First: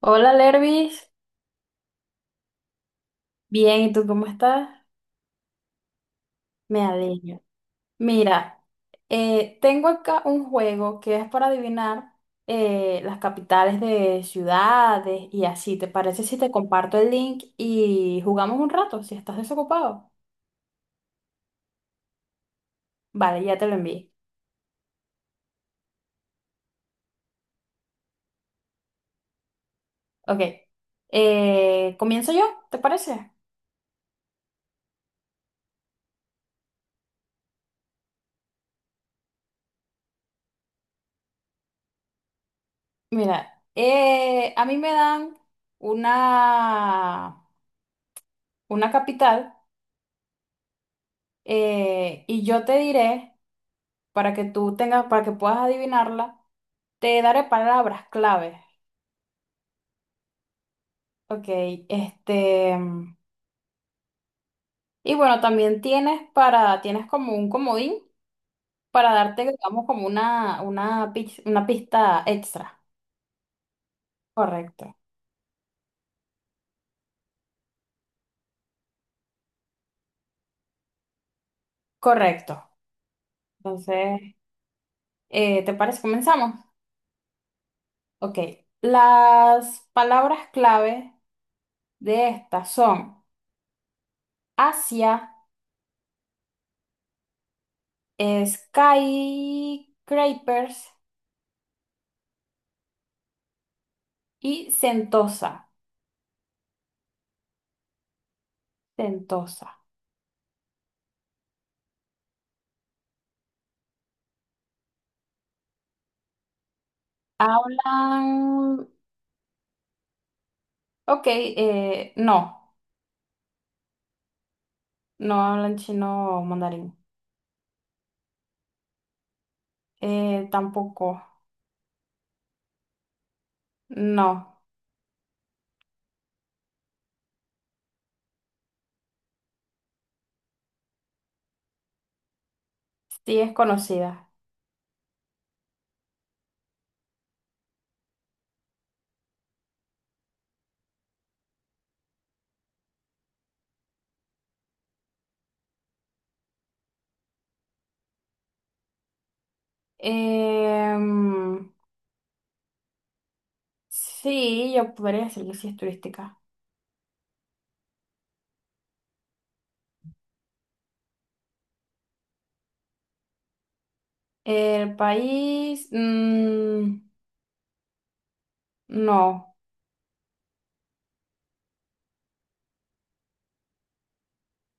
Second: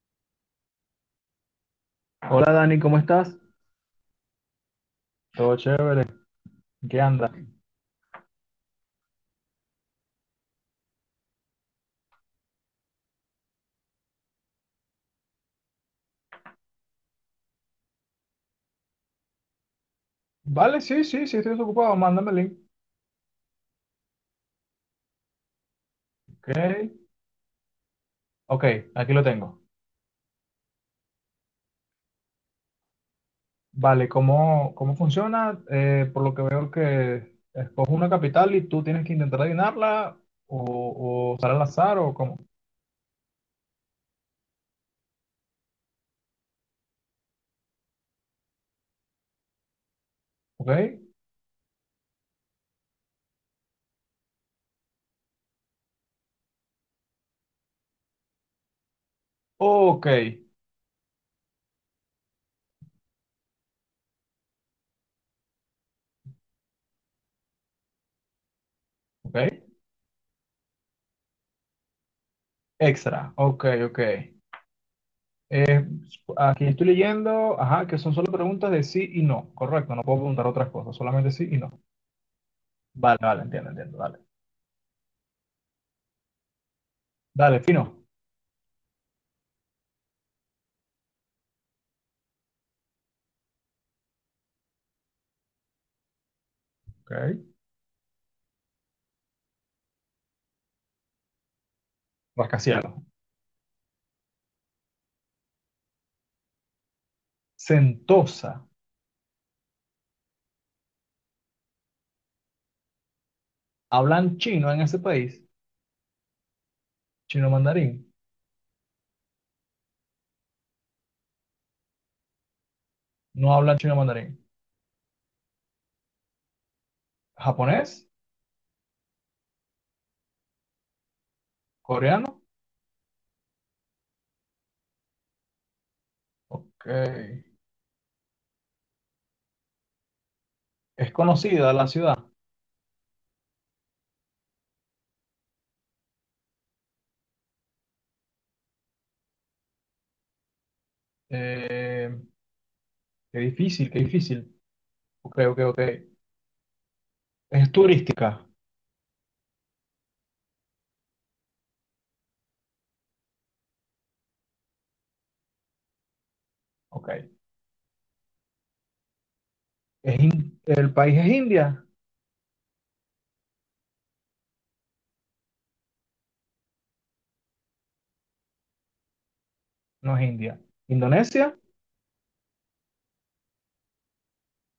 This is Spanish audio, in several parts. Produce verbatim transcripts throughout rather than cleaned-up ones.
Hola, Lervis. Hola Dani, ¿cómo estás? Bien, ¿y tú cómo estás? Todo chévere. Me ¿Qué anda? alegro. Mira, eh, tengo acá un juego que es para adivinar eh, las capitales de ciudades y así. ¿Te parece si te comparto el link y jugamos un rato si estás desocupado? Vale, sí, sí, sí, estoy desocupado. Mándame el link. Vale, ya te lo envié. Ok, ok, aquí lo tengo. Ok. Eh, ¿comienzo yo? ¿Te parece? Vale, ¿cómo, cómo funciona? Eh, por lo que veo que escojo una capital y tú tienes que intentar adivinarla o, o usar al azar o cómo. Mira, eh, a mí me dan una, una capital Ok, eh, y yo te diré. Para que tú tengas, para que puedas adivinarla, te daré palabras claves. ok, Ok, este, mm, y bueno, también tienes para, tienes como un comodín para ok. darte, digamos, como una, una, pis- una pista extra. Extra, ok, ok. Correcto. Eh, Aquí estoy leyendo, ajá, que son solo preguntas de sí y no. Correcto, no puedo preguntar otras cosas, solamente sí y no. Correcto. Vale, vale, entiendo, entiendo, dale. Entonces, eh, ¿te parece? Comenzamos. Dale, fino. Ok. Las palabras clave de estas son Asia, Ok, skyscrapers rascacielos. y Sentosa. Sentosa. Sentosa. ¿Hablan chino en ese país? ¿Chino mandarín? Hablan, ok, eh, no, No hablan chino mandarín. no hablan chino o mandarín. ¿Japonés? Eh, tampoco, ¿Coreano? no, Ok. ¿Es conocida la ciudad? sí es conocida. Eh, ¡Qué difícil, qué difícil! Ok, ok, ok. ¿Es turística? Em, sí, yo podría decir que sí es turística. Ok. ¿Es in- ¿El país es India? El país, mm, no, No es India. ¿Indonesia?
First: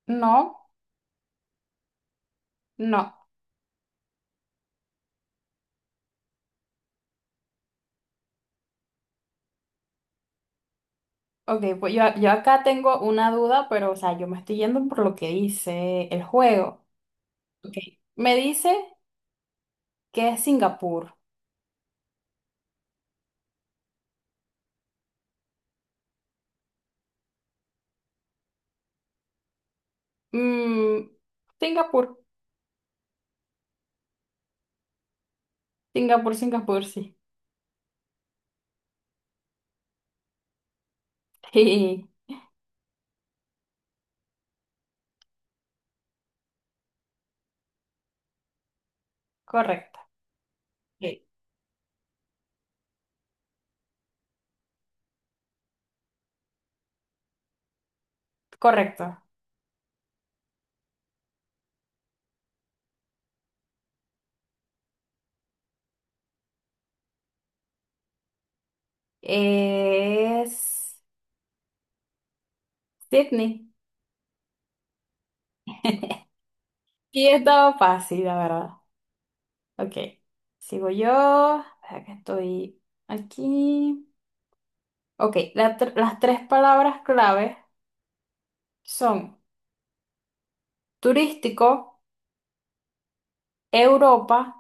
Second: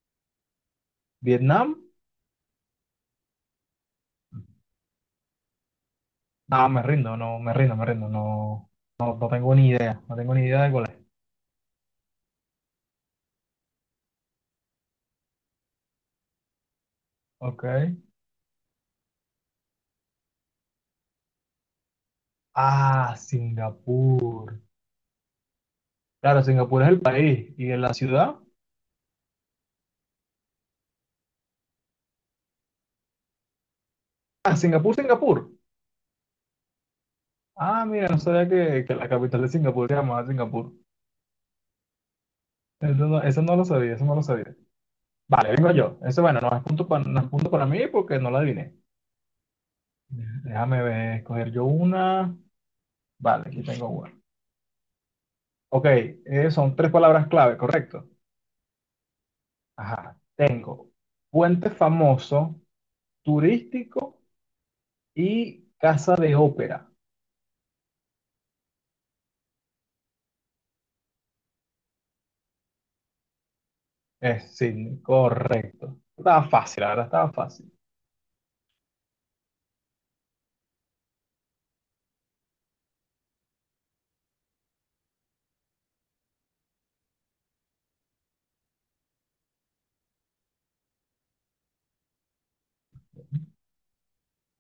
no, ¿Vietnam? no. Ah, me rindo, no, me rindo, me rindo. No, no, no tengo ni idea. No tengo ni idea de cuál es. Ok, pues yo, yo acá tengo una duda, pero o sea, yo me estoy yendo por lo que dice el juego. Ok. Ok, me dice que es Singapur. Ah, Singapur. Claro, Singapur es el país. ¿Y en la ciudad? Mm, Singapur. Ah, Singapur, Singapur. Singapur, Singapur, sí. Ah, mira, no sabía que, que la capital de Singapur se llamaba Singapur. Sí, Eso no, eso no lo sabía, eso no lo sabía. Vale, vengo yo. Eso, bueno, no es punto para, no es punto para mí porque no la adiviné. correcto. Déjame ver, Ok. escoger yo una. Vale, aquí tengo una. Ok, eh, son tres palabras clave, ¿correcto? Correcto. Ajá, tengo puente famoso, turístico y casa de ópera. Es Sydney. Eh, sí, correcto. Estaba fácil, la verdad, Sí, estaba fácil. estaba fácil, la verdad. Ok. Sigo yo. Espera que estoy aquí. Ok, la tr- las tres palabras clave son turístico, Europa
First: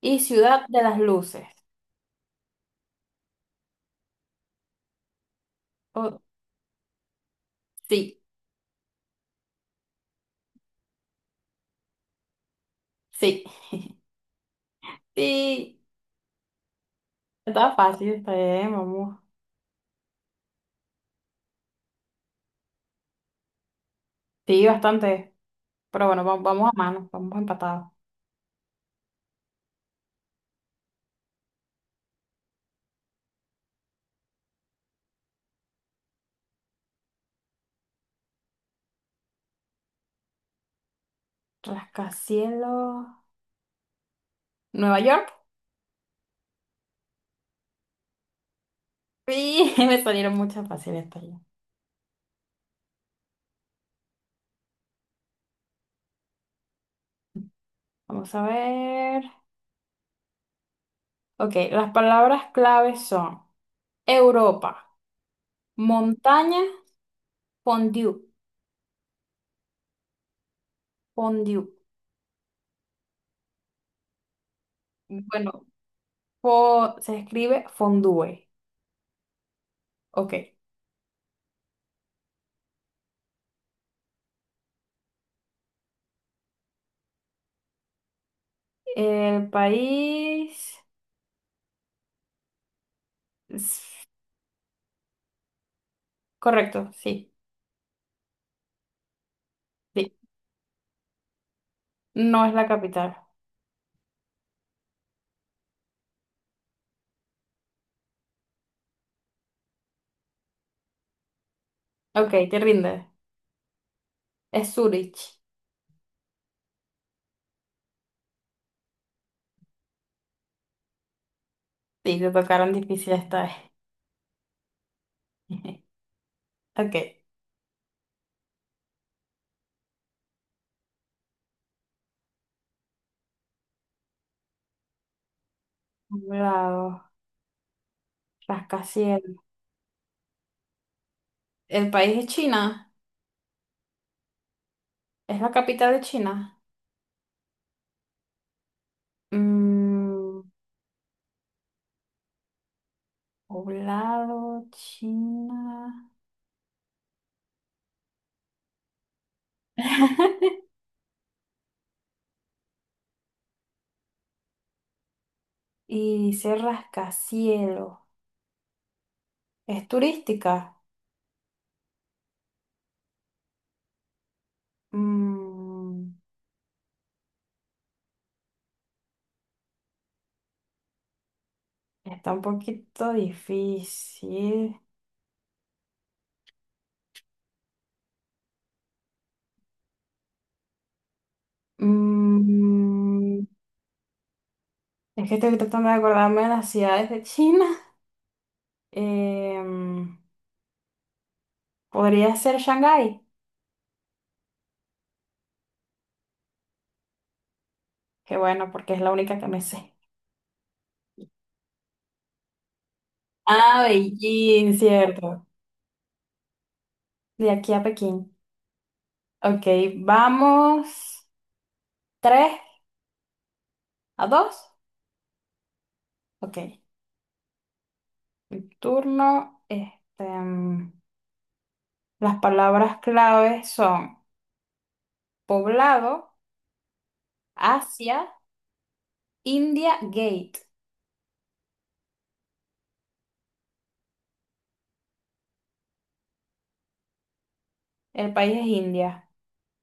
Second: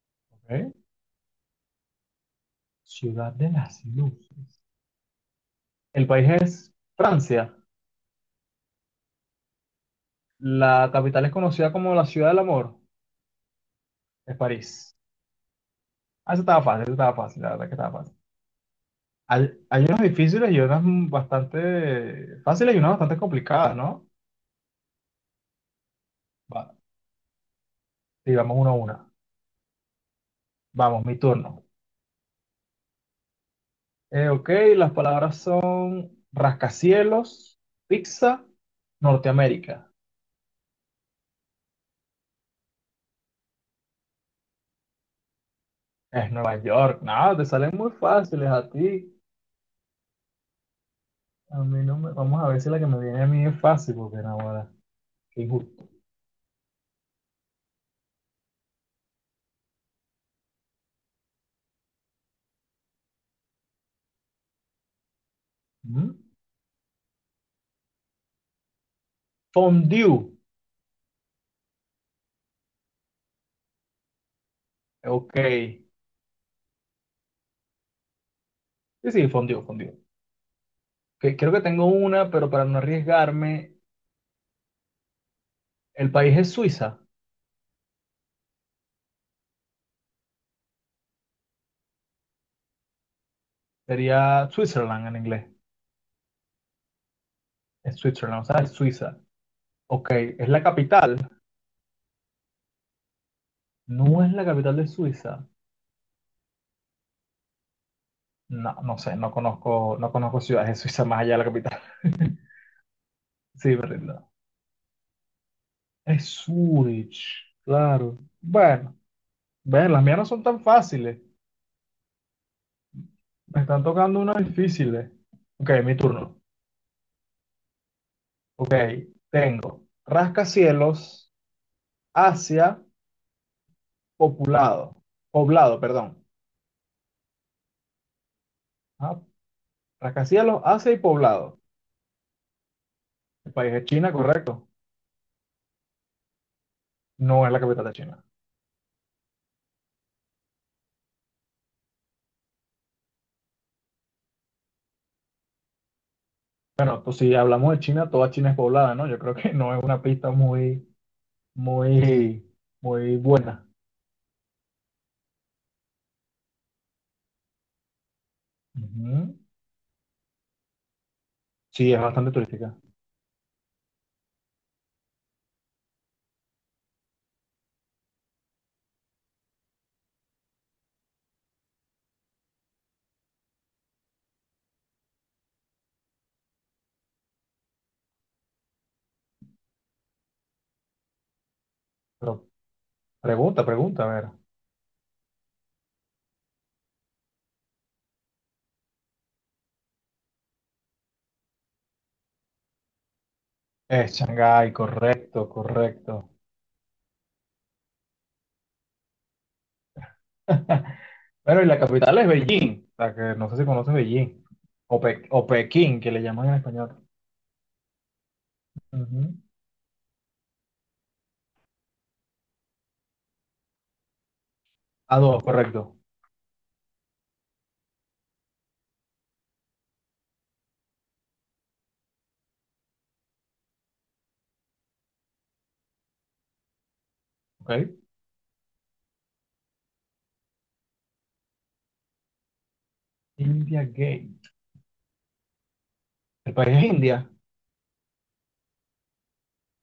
y ciudad Ok. de las luces. Ciudad de las Luces. El Oh, país es Francia. sí, La capital es conocida como la Ciudad del Amor. sí, Es París. sí. Ah, eso estaba fácil, eso estaba fácil, la verdad que Estaba estaba fácil, fácil. está bien, vamos. Hay, hay unas difíciles y unas bastante fáciles y unas bastante complicadas, ¿no? Sí, bastante. Pero bueno, va- Va, vamos a mano, vamos empatados. sí, vamos una a una. Vamos, mi turno. Eh, ok, las palabras son rascacielos, pizza, Norteamérica. Rascacielos. Nueva York. Es Nueva York. No, te salen muy fáciles a ti. Sí, me salieron muchas fáciles también. A mí no me... Vamos a ver si la que me viene a mí es fácil, porque no, ahora. Qué injusto. Vamos a ver. Ok, las palabras claves son Europa, ¿Mm? montaña, fondue, Fondue. fondue. Ok. Bueno, Sí, fo- se escribe fondue. sí, fondue, fondue. Ok. Que- creo que tengo una, pero para no arriesgarme, el país es Suiza. El país. Es... Sería Switzerland en inglés. Correcto, sí, Es Switzerland, o sea, es Suiza. sí. Ok, ¿es la capital? No es la capital. No es la capital de Suiza. No, no sé, no conozco, no conozco ciudades de Suiza más allá de la capital. Ok, te rindes. Sí, me rindo. Es Zurich. Es Zurich, claro. Bueno, ven, las mías no son tan fáciles. Sí, te tocaron difíciles esta vez. Me están tocando unas difíciles. Ok, mi turno. Ok. Ok, tengo rascacielos, Asia, poblado. Poblado, perdón. Lado, Ajá, rascacielos, Asia y poblado. el país es China, El país es China, correcto. es la capital de China. No es la capital de China. Mm, poblado China. Bueno, pues si hablamos de China, toda China es poblada, ¿no? Yo creo que no es una pista muy, muy, muy buena. Y dice rascacielos. Ujú. Es turística. Sí, es bastante turística. Mm, está un poquito difícil. Pero Mm, pregunta, pregunta, a ver. es que estoy tratando de acordarme de las ciudades de China. Em, podría ser Shanghái. Es Shanghái, correcto, correcto. Que bueno, porque es la única que me sé. Bueno, y la capital es Beijing, o sea, que no sé si Ah, conoces Beijing, Beijing, o, Pe- cierto. o Pekín, que le llaman en español. De aquí a Pekín. Ujú. Ok, vamos. ¿Tres a dos? A dos, correcto. Ok. Mi turno. Este, mm, las palabras claves son poblado, Ok. Asia, India, Gate. India Gate. El país es India, El país es India.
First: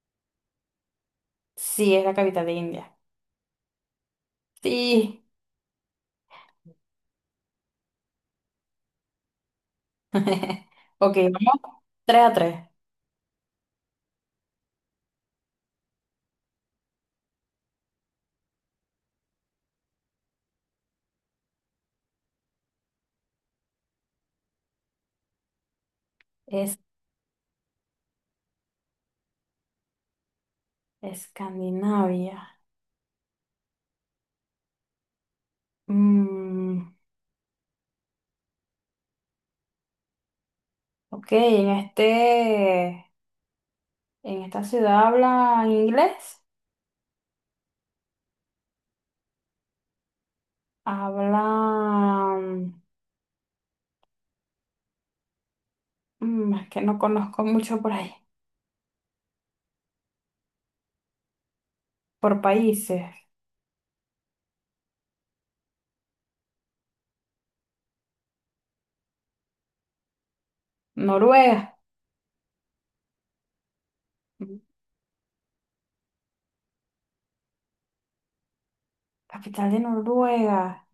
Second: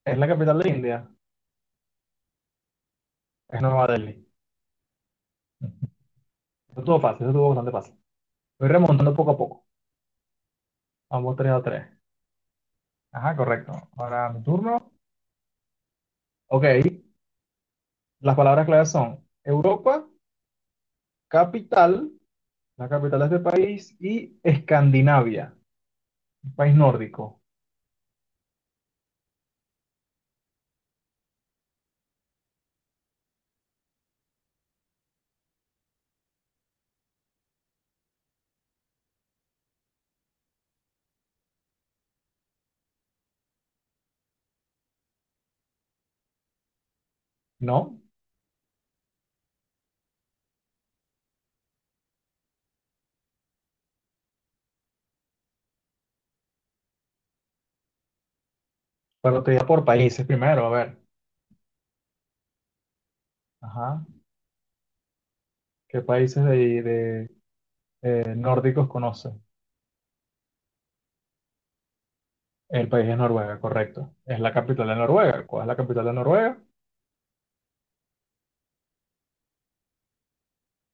es la capital de India, Sí, es la capital de India. es Nueva Delhi. Sí. Ujú. Eso estuvo fácil, eso estuvo bastante fácil. Voy remontando poco a poco. Ok, Vamos tres a vamos. tres. Tres a tres. Ajá, correcto. Ahora mi turno. Ok, las palabras claves son Europa, capital, la capital de este país, y Escandinavia, un país Es nórdico. Escandinavia. Mm, ok, en este, en esta ciudad hablan inglés. No, Hablan. Mm, es que no conozco mucho por ahí, pero te digo por países primero, a ver. por países. Ajá. ¿Qué países de, de, eh, nórdicos conoces? Noruega, El país es Noruega, correcto. Es la mm, capital de Noruega. ¿Cuál es la capital de Noruega? capital de Noruega,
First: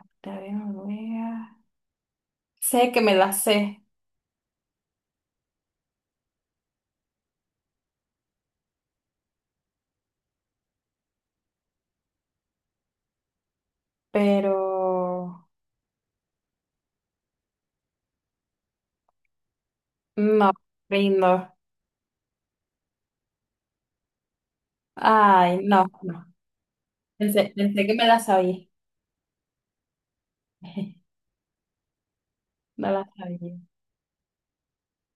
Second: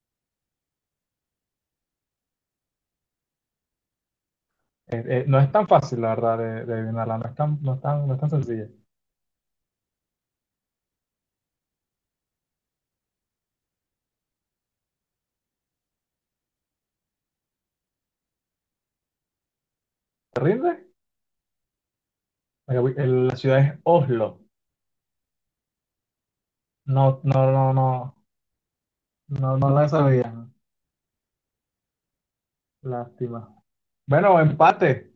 capital de Noruega. Sé que me la sé, Eh, eh, no es tan fácil, la verdad, de, de adivinarla. No es tan, no es tan, no es tan sencilla. pero ¿Te no, rindes? rindo. La capi- el- la ciudad es Oslo. Ay, no, no. No, no, Pensé, no, pensé no. que me la sabía. No, no la sabía. No la Lástima. sabía. Bueno, empate.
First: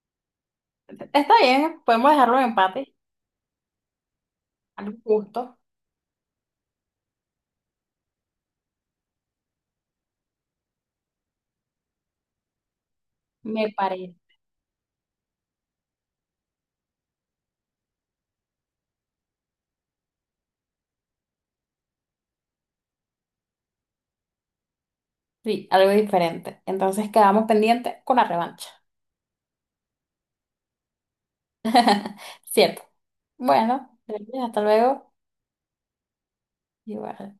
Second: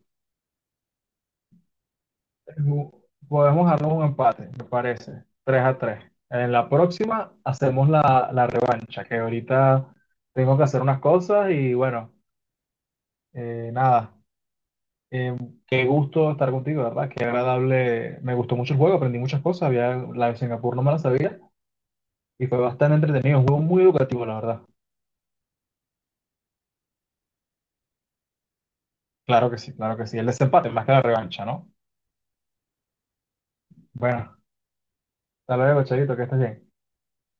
Está bien, podemos dejarlo en empate, Ju- Podemos armar un empate, me algo parece. justo, Tres a tres. En la próxima hacemos la, la revancha, que ahorita tengo que hacer unas cosas y bueno, eh, me parece. nada. Eh, Qué gusto estar contigo, ¿verdad? Qué agradable. Me gustó mucho el juego, aprendí muchas cosas. Había, la de Singapur no me la sabía y fue bastante entretenido. Un juego muy educativo, la verdad. Sí, algo diferente. Entonces quedamos pendientes con la revancha. Claro que sí, claro que sí. El desempate más que la revancha, ¿no? Cierto. Bueno, Bueno, gracias, hasta luego. hasta luego, chavito, que estés bien. Igual.